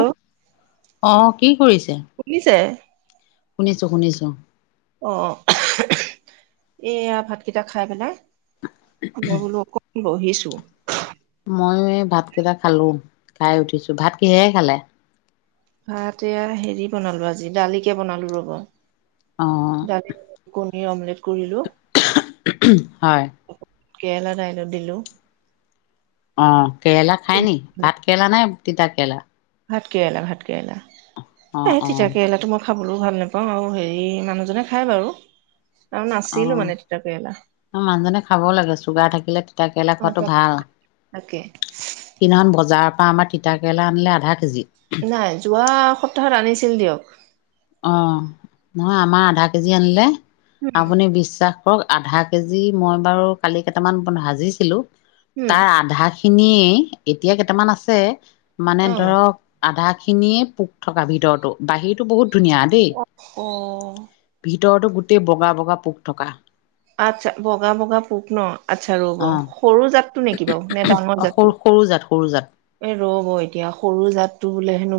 উম আহ কি কৰিছে শুনিছে শুনিছো শুনিছো অ এয়া ভাতকেইটা খাই পেলাই। মই বোলো অক বহিছো ত ময়ো এই ভাত কেইটা খালো খাই উঠিছো ভাত কিহে খালে। ভাত এয়া হেৰি বনালো আজি দালিকে বনালো ৰব অ' দালি অলপ বইল- এই অমলেট কৰিলো হয় কেৰেলা দাইলত দিলু অ কেৰেলা খাই নি ভাত কেৰেলা নে তিতাকেৰেলা ভাত কেৰেলা ভাত কেৰেলা এ অ' সেই অ' তিতা কেৰেলা তাৰ তোমাক খাবলৈও ভাল নাপাওঁ আৰু হেৰি মানুহজনে খায় বাৰু আৰু নাছিলো মানে তিতা কেৰেলা অ মানুহজনে খাবও লাগে চুগাৰ থাকিলে তিতা কেেৰেলা অ খোৱাতো তাক ভাল তাকে সিদিনাখনখন বজাৰৰ তপ আম তিতা কেৰেল আনিলেধা কেজি নাই যোৱা সপ্তাহত আনিছিল দিয়ক। অ নহয় আমাৰ আধা কেজি আনিলে। উম আপুনি বিশ্বাস- ধৰক আধা কেজি মই বাৰু কালি কেইটামান ভাজিছিলোঁ তাৰ আধা খিনিয়ে এতিয়া কেইটামান আছে মানে উম ধৰক আধা খিনিয়ে পোক থকা ভিতৰতো বাহিৰতো বহুত ন দে অ অ প ভিতৰতো গোটেই বগা বগা পোক থকা আচ্ছা বগা বগা পোক ন আচ্ছা ৰব অ সৰু যাত টো নেকি বাৰু নে ডাঙৰ জাতটো সৰু সৰু জাত সৰু জাত এ ৰব এতিয়া সৰু এই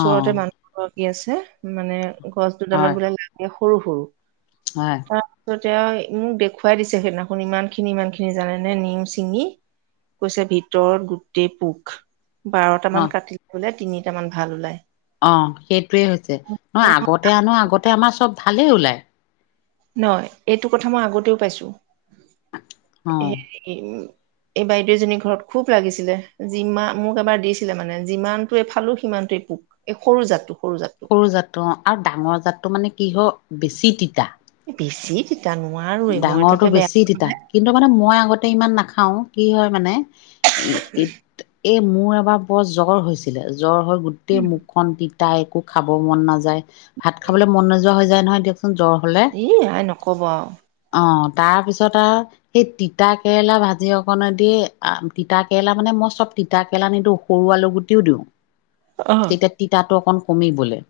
অ মানুহ কি আছে মানে গছ হয় ডালত বিলাক লাগে সৰু সৰু [unintelligible] এতি মোক দেখুৱাই দিছে সেইদিনাখন ইমান খিনি ইমান খিনি জানে নে নিম ছিঙি কৈছে ভিতৰত গোটেই পোক বাৰটা ন মান কাটি ললে তিনিটামান ভাল ওলাই অ সেইটোয়ে হৈছে নহ আগতে আনো আগতে আমাৰ চব ভালেই ওলাই নহ এইটো কথা মই আগতেও পাইছো অ [unintelligible] এই বাইদেউ এজনী ঘৰত খুব লাগিছিলে যিমান মোক এবাৰ দিছিলে মানে যিমানটোৱে ফালো সিমানটোোৱে পোক এই সৰু জাতটো সৰু জাতটো সৰু জাতটো অ আৰু ডাঙৰ জাতটো মানে কি হ বেছি তিতা। পিছি ডাঙৰটো বেছি তিতা কিন্তু মানে মই আগতে ইমান নাখাও কি হয় মানে এই এই মোৰ এবাৰ বৰ জ্বৰ হৈছিলে জ্বৰ হৈ গোটেই মুখখন তাই একো খাব মন নাযায় ভাত খাবলৈ মন নোযোৱা হৈ যায় নহয় দিয়ক এ আই নকব আৰু অ তাৰ পিছত আৰু সেই তিতা কেৰেলা ভাজি অকণদি তিতা কেৰেলা মানে মই চব তিতা কেৰেলা নিদিওঁ সৰু আলু গুটিও দিওঁ অ তেতিয়া তিতাটো অকণ কমিবলে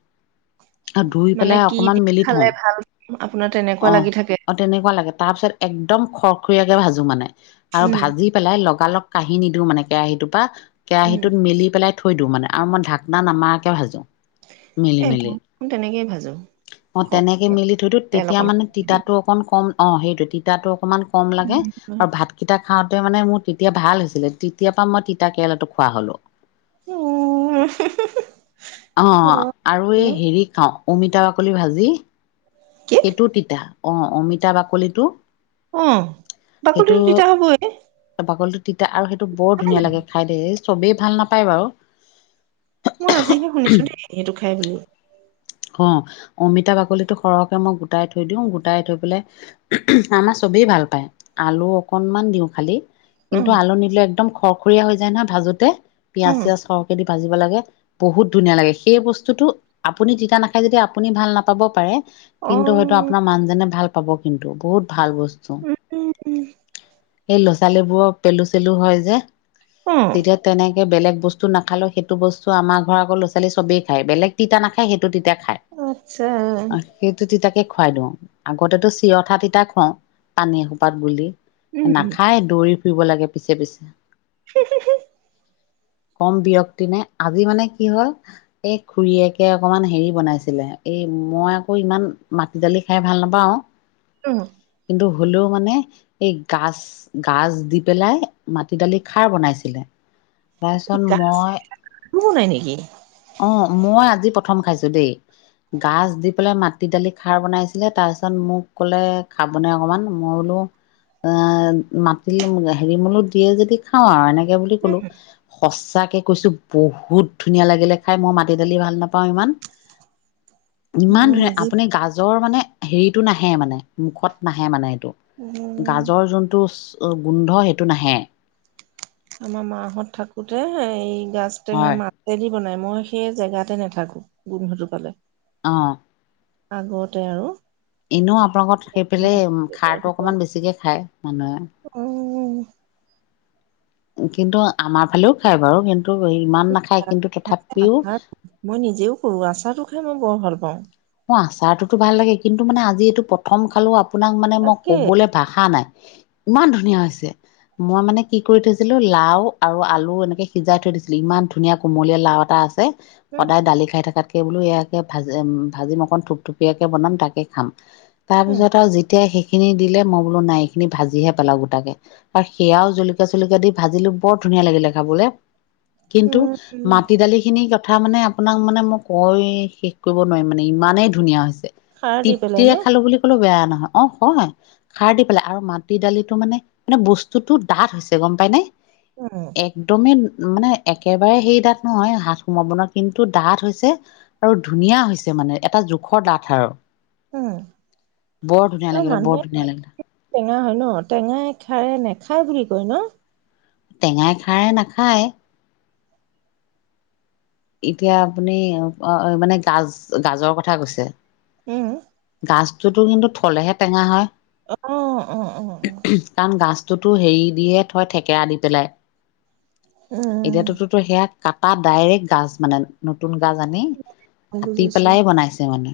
আৰু ধুই মানে পেলাই কি অকমান দিম মেলি থওঁ খালে ভাল আপোনাৰ অ তেনেকুৱা লাগি থাকে অ তেনেকুৱা লাগে তাৰ পিছত একদম খৰখৰীয়া আৰু উম ভাজি পেলাই লগালগ কাহী নিদিওঁ মানে কেৰাহীটোৰ পৰা উম কেৰাহীটোত মিলি পেলাই থৈ দিওঁ মানে আৰু মই ঢাকনা নামাৰাকৈ ভাজোঁ মিলি এ মেলি মই তেনেকেই ভাজো অ তেনেকে মিলি থৈতো তেল তেতিয়া অকণ মানে দি তিতাত অকণ কম অ সেইটো তিতাতোক অকমান কম লাগে উম আৰু ভাতকেইটা খা মানে মোৰ তেতিয়া ভাল হৈছিলে তেতিয় পা মই তিতা কেৰেলাটো খোৱা হলো। অ আৰু এই হেৰি খাওঁ অমিতা বাকলি ভাজি কি সেইটো তিতা অ অমিতা বাকলিটো। আহ সেইটো বাকলিতো তিতা হবই বাকলিটো তিতা আৰু সেইটো বৰ ধুনীয়া লাগে খাই দে চবেই ভাল নাপায় বাৰু মই আজিহে শুনিছো দেই সেইটো খাই বুলি অ অমিতা বাকলিটো সৰহকে মই গোটাই থৈ দিওঁ গোটাই থৈ পেলাই আমাৰ চবেই ভাল পায় আলু অকনমান দিওঁ খালি অ কিন্তু আলু নিদিলে একদম খৰ দুুখুৰীয়া হৈ যায় ন ভাজোতে অ পিয়াজ পিয়াজ সৰহ কে দি ভাজিব লাগে বহুত ধুনীয়া লাগে সেই বস্তুটো আপুনি যিটো। নাখাই যেতিয়া আপুনি ভাল নাপাব পাৰে কিন্তু হয়তো আপোনাৰ মানুজনে ভাল পাব কিন্তু বহুত ভাল বস্তু উম উম সেই ল'ৰা ছোৱালীবোৰৰ পেলু চেলু হয় যে তেতিয়া তেনেক বেলেগ বস্তু নাখালো সেইটো বস্তু আম ঘৰ আক ল'ৰা-ছোৱালীয়ে চবেই খায় বেলেগ তিতা নাখাই সেইটো টো তিতা খায় আত্ছা কি খুৱাই দিওঁ আগতেতো চিৰঠা তিতা খুৱও পানী এসোপাত বুলি। নাখায় দৌৰি ফুৰিব লাগে। পিছে পিছে। [unintelligible] কম বিৰক্তি নে আজি মানে কি হ'ল এই খুৰীয়েকে। অকমান হেৰি বনাইছিলে এই মই আকৌ ইমান মাটি দালি খাই ভাল নাপাওঁ। আহ্ কিন্তু হ'লেও মানে এই গাজ গাজ দি পেলাই মাটি দালি খাৰ বনাইছিলে। তাৰপিছত গানো মই বনাই নেকি? অ। মই আজি। প্ৰথম খাইছো দেই, গাজ দি পেলাই মাটি দালি খাৰ বনাইছিলে তাৰ পিছত মোক ক'লে খাবনে অকমান মই বোলো এ মাটি হেৰি মলো দিয়ে যদি খাওঁ আৰু এনেকে। তাকে বুলি হুম, ক'লো। সঁচাকে কৈছোঁ। বহুত ধুনীয়া লাগিলে খাই। মই মাটি দালি ভাল নাপাওঁ। পাওঁ ইমান। ইমান মই ধুনীয়া আজি আপুনি গাজৰ মানে হেৰিটো নাহে, মানে মুখত নাহে মানে। উম, গাজৰ যোনটো গোন্ধ সেইটো নাহে। আমাৰ মাহত থাকোতে এই গাজ টেঙা হয় মাছেদি দি বনায়। মই সেই জেগাতে নাথাকো গোন্ধটো পালে। অ। আগতে আৰু। এনেও আপোনালোকত সেইফালে দেউতা খাৰটো ঢুকাল অকণমান বেছিকে খায় মানুহে। উম। কিন্তু আমাৰ ফালেও খাই বাৰু কিন ইমান নাখায় গাজ কিন্তু টেঙা যে তথাপিও আচাৰ মই নিজেও কৰো আচাৰটো খাই মই বৰ ভাল পাওঁ। আচাৰটো টো ভাল লাগে, কিন্তু মানে আজি এইটো প্ৰথম খালো আপোনাক মানে মই তাকে ক'বলৈ ভাষা নাই। ইমান ধুনীয়া হৈছে। মই মানে কি কৰি থৈছিলো লাও আৰু আলু এনেকে সিজাই থৈ দিছিলো। ইমান ধুনীয়া কোমলীয়া লাও এটা আছে। উম, সদায় দালি খাই থাকাত সেইবোলো ইয়াকৈ ভাজিম। ভাজি অকণ থুপথুপীয়াকে বনাম তাকে খাম। উম, তাৰপিছত আৰু যেতিয়াই শেষ খিনি দিলে। মই বোলো নাই এইখিনি ভাজিহে পেলাও গোটাকে। আৰু সেয়াও জলকীয়া-চলকীয়া দি ভাজিলো বৰ ধুনীয়া লাগিলে খাবলে। কিন্তু উম, উম, মাটি দালি খিনি কথা মানে আপোনাক মানে মই কৈ শেষ কৰিব নোৱাৰিম। মানে ইমানেই ধুনীয়া হৈছে। সাৰ দি পেলাই ন তৃপ্তিৰে খালো বুলি কলেও বেয়া না অ হয় খাৰ দি পেলাই। আৰু মাটি দালিটো মানে মানে বস্তুটো ডাঠ হৈছে গম পাই নে? উম, একদমেই মানে একেবাৰে সেই ডাঠ নহয়, হাত সোমাব নোৱাৰা। কিন্তু ডাঠ হৈছে আৰু ধুনীয়া হৈছে। মানে এটা জোখৰ ডাঠ আৰু। উম, বৰ ধুনীয়া আৰু লাগিলে। মানুহে বৰ ধুনিয়া লাগিলে। টেঙা হয় ন? টেঙাই খাৰে নেখায় বুলি কয় ন? টেঙাই খাৰে নাখায়। এতিয়া আপুনি মানে গাজ গাজৰ কথা কৈছে। উম, গাজ। যোনটো কিন্তু থলেহে টেঙা হয় আহ অ অ অ টো হেৰি দি হে থৈ থেকেৰা দি পেলাই উম এতিয়াতোতো তো সেয়া কাটা ডাইৰেক্ট টাচ মানে নতুন গাজ আনি কাটি বুজিছো পেলাই বনাইছে মানে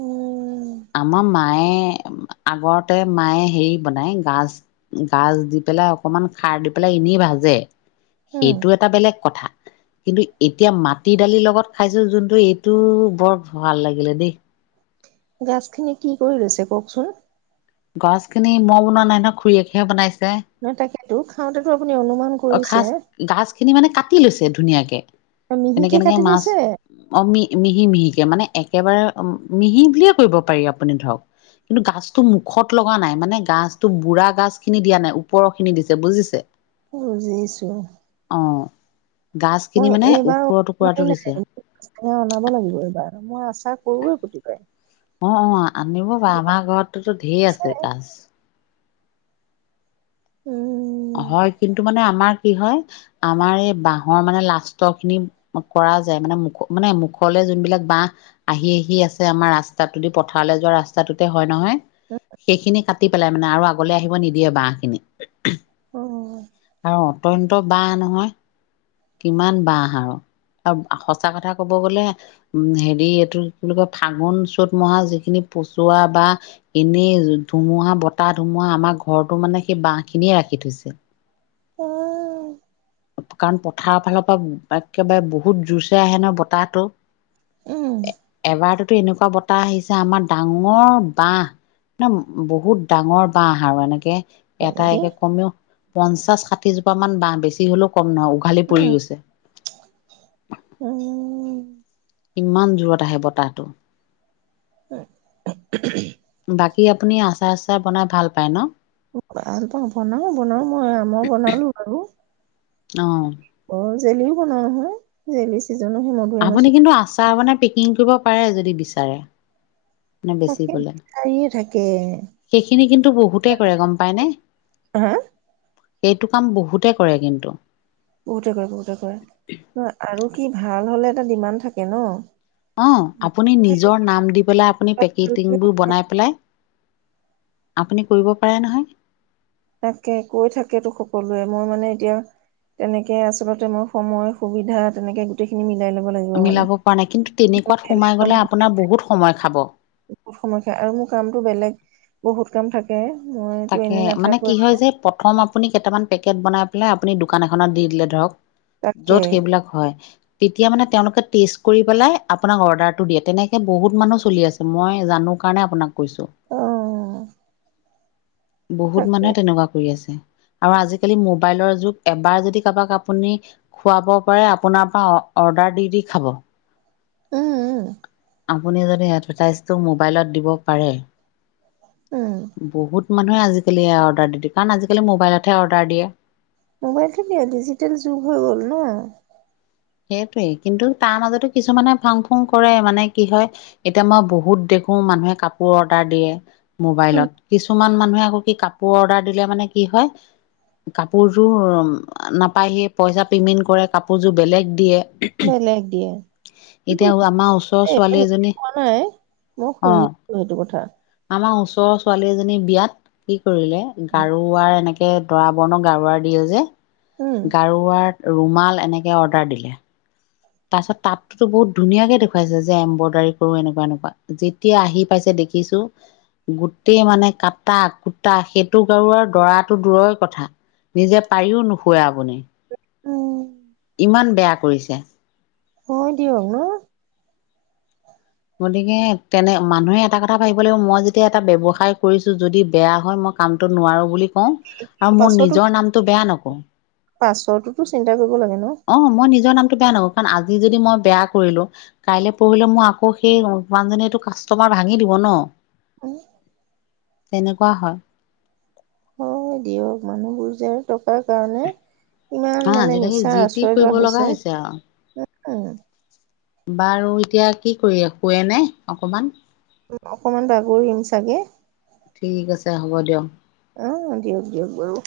উম আমাৰ মায়ে আগৰতে মায়ে হেৰি বনাই গাজ গাজ দি পেলাই অকমান খাৰ দি পেলাই এনেই ভাজে উম সেইটো এটা বেলেগ কথা কিন্তু এতিয়া মাটি দালিৰ লগত খাইছো যোনটো এইটো বৰ ভাল লাগিলে দেই গাছখিনি কি কৰি ৰৈছে কওকচোন গছ খিনি মই বনোৱা নাই ন খুৰীয়েকেহে বনাইছো নহ তাকেতো খাওঁতেতো আপুনি অনুমান অ কৰিছে খাচ গা মাছ খিনি মানে কাটি লৈছে ধুনীয়াকে এনেকে মিহিকে এনেকে কাটি মাছ লৈছে আমি মিহি মিহিকে মানে একেবাৰে মিহি বুলিয়ে কৰিব পাৰি আপুনি ধৰক কিন্তু গাছটো মুখত লগা নাই মানে গাছটো বুঢ়া গাছ খিনি দিয়া নাই ওপৰৰ খিনি দিছে বুজিছে বুজিছো অ গাজ খিনি মই মানে এইবাৰ ওপৰৰ টুকুৰাটো দিছে নাইা [inaudible] ব লাগিব এইবাৰ মই আছো সৰুৱে পুতি খায় অ অ আনিব বাৰ আমাৰ ঘৰততো ঢেৰ আছে গাজ উম হয় কিন্তু মানে আমাৰ কি হয় আমাৰ এই বাহৰ মানে লাষ্টৰখিনি কৰা যায় মানে মুখ মানে মুখলে যোনবিলাক বাহ আহি আহি আছে আমাৰ ৰাস্তাদি পথাৰলৈ যোৱা ৰাস্তাটোতে হয় নহয় সেইখিনি কাটি পেলাই মানে আৰু আগলে আহিব নিদিয়ে বাহহ খিনি অ অ তয়ন্ত ব নহয় কিমান বহ আৰু আৰু সঁচা কথা কব গলে উম হেৰি এইটো বুলি কয় ফাগুন চ'ত মহা যিখিনি পচোৱা বা এনেই ধুমুহা বতাহ ধুমুহা আমাৰ ঘৰৰতটো মানে সেই বাহ খিনিয়ে ৰাখি থৈছিল আহ কণ পথাৰ ফালৰ পৰা একেবাৰে বহুত জোৰছে আহে ন বতাহটো উম এবাৰটোতো এনেকুৱা বতাহ আহিছে আমাৰ ডাঙৰ বাহ নে বহুত ডাঙৰ বাহ আৰু এনেকে হয় এটা নেকি একে কমেও পঞ্চা ষষ্ঠী মান বাঁহ বেছি হলেও কম নহয় উম পৰি গৈছে উম। ইমান জূৰত আহে বতাহটো। [unintelligible] বাকী আপুনি আচাৰ চচাৰ বনাই ভাল পায় ন? ভাল পাওঁ, বনাও বনাও মই আমৰ বনালো আৰু। অঁ। অ, জেলিও বনাও নহয় জেলি। চিজনো সেই মধুৰিআম আছে আপুনি কিন্তু আচাৰ আ মোনাৰ। কিং কৰিব পাৰে যদি বিচাৰে। নে বেচি তাকে পলে বিচাৰিয়ে থাকে সেইখিনি কিন্তু বহুতে কৰে গম পায়নে। হা সেইটো কাম বহুতে কৰে কিন্তু। বহুতে কৰে বহুতে কৰে, নহ আৰু কি ভাল হলে' এটা ডিমাণ্ড থাকে ন। অ, আপুনি নিজৰ নাম দি পেলাই আপুনি পেকেজিংবোৰ বনাই পেলাই আপুনি কৰিব পাৰে নহয়। তাকে কৈ থাকে তো সকলোৱে, মই মানে এতিয়া তেনেকে আচলতে মই সময় সুবিধা তেনেকে গোতেইখিনি মিলাই লব। লাগিব মানে মিলাব পৰা নাই, কিন্তু মোৰ তেনেকুৱাত বেলেগ সোমাই কাম গলে আপোনাৰ বহুত সময় খাব। বহুত সময় খায় আৰু মোৰ কামতটো বেলেগ বহুত কাম থাকে। মইতো তাকে এনেই মানে কি নাথাকোৱে হয় যে প্ৰথম। আপুনি কেইটামান পেকেট বনাই পেলাই আপুনি দোকান এখনত দি দিলে ধৰক। তাকে য'ত সেইবিলাক হয়। তেতিয়া মানে তেওঁলোকে টেষ্ট কৰি পেলাই আপোনাক অৰ্ডাৰটো দিয়ে তেনেকে বহুত মানুহ চলি আছে মই জানো কাৰণে আপোনাক কৈছো। আহ। বহুত মানুহে তেনেকুৱা কৰি আছে। আৰু আজিকালি মোবাইল ৰ যোগ এবাৰ যদি কাবাক আপুনি খুৱাব পাৰে আপোনাৰ পৰা অৰ্ডাৰ দি দি খাব।। উম। আপুনি যদি এডভাইজটো মোবাইলত দিব পাৰে। উম বহুত। মানুহে আজিকালি এই অৰ্ডাৰ দি দে কাৰণ আজিকালি মোবাইলতহে অৰ্ডাৰ দিয়ে। মোবাইলতে দিয়ে ডিজিটেল যুগ হৈ গ'ল ন'। সেইটোৱে কিন্তু, তাৰ মাজতো কিছুমানে ফাং ফুং কৰে মানে কি হয় এতিয়া মই বহুত দেখো মানুহে কাপোৰ অৰ্ডাৰ দিয়ে। উম মোবাইলত কিছুমান মান। কিছুমান মানুহে কি কাপোৰ অৰ্ডাৰ দিলে মানে কি হয় কাপোৰযোৰ নাপায়হি পইচা পেমেণ্ট কৰে কাপোৰযোৰ বেলেগ। দিয়ে। বেলেগ দিয়ে, এতিয়া আমাৰ ওচৰৰ ছোৱালী এজনী নাই মই অ শুনিছো সেইটো কথা। আমাৰ ওচৰৰ ছোৱালী এজনী বিয়াত কি। কৰিলে গাৰো আ এনেকে। দে দৰা বৰ্ণক গাৰুৱাৰ দিয়ে যে উম গাৰুৱাত ৰুমাল এনেকে অৰ্ডাৰ দিলে তাৰপিছত তাততো বহুত ধুনীয়াকে দেখুৱাইছে যে এম্ব্ৰইডাৰী কৰো এনেকুৱা এনেকুৱা যেতিয়া আহি পাইছে দেখিছো গোটেই মানে কাটা কুটা সেইটো গাৰুৱাৰ দৰাটো দূৰৰ কথা নিজে পাৰিও নোশুৱে আপুনি উম ইমান বেয়া কৰিছে হয় দিয়ক ন গতিকে তেনে মানুহে এটা কথা ভাবিব লাগিব মই যেতিয়া এটা ব্যৱসায় কৰিছো যদি বেয়া হয় মই কামটো নোৱাৰো বুলি কও আৰু মোৰ পাছতো নিজৰ নামতো বেয়া নকৰো পাছৰটোতো চিন্তা কৰিব লাগে ন অ মই নিজৰ নামতো বেয়া ন কাৰণ আজি যদি মই বেয়া কৰিলো কাইলৈ পঢ়িলে মই আকৌ আকৌ সেই মানুহজনীয়েটো কাষ্টমাৰ ভাঙি দিব ন আহ তেনেকুৱা হয় হয় দিয়ক মানুহবোৰ যে আৰু টকাৰ কাৰণে ইমান অ মানে আজিলকি মিছাৰ যি টি আশ্ৰয় লোৱা কৰিব লগা হৈছে উম আৰু বাৰু এতিয়া কি কৰি শুৱেনে অকমান অকমান বাগৰিম চাগে ঠিক আছে হ'ব দিয়ক। অ দিয়ক দিয়ক বাৰু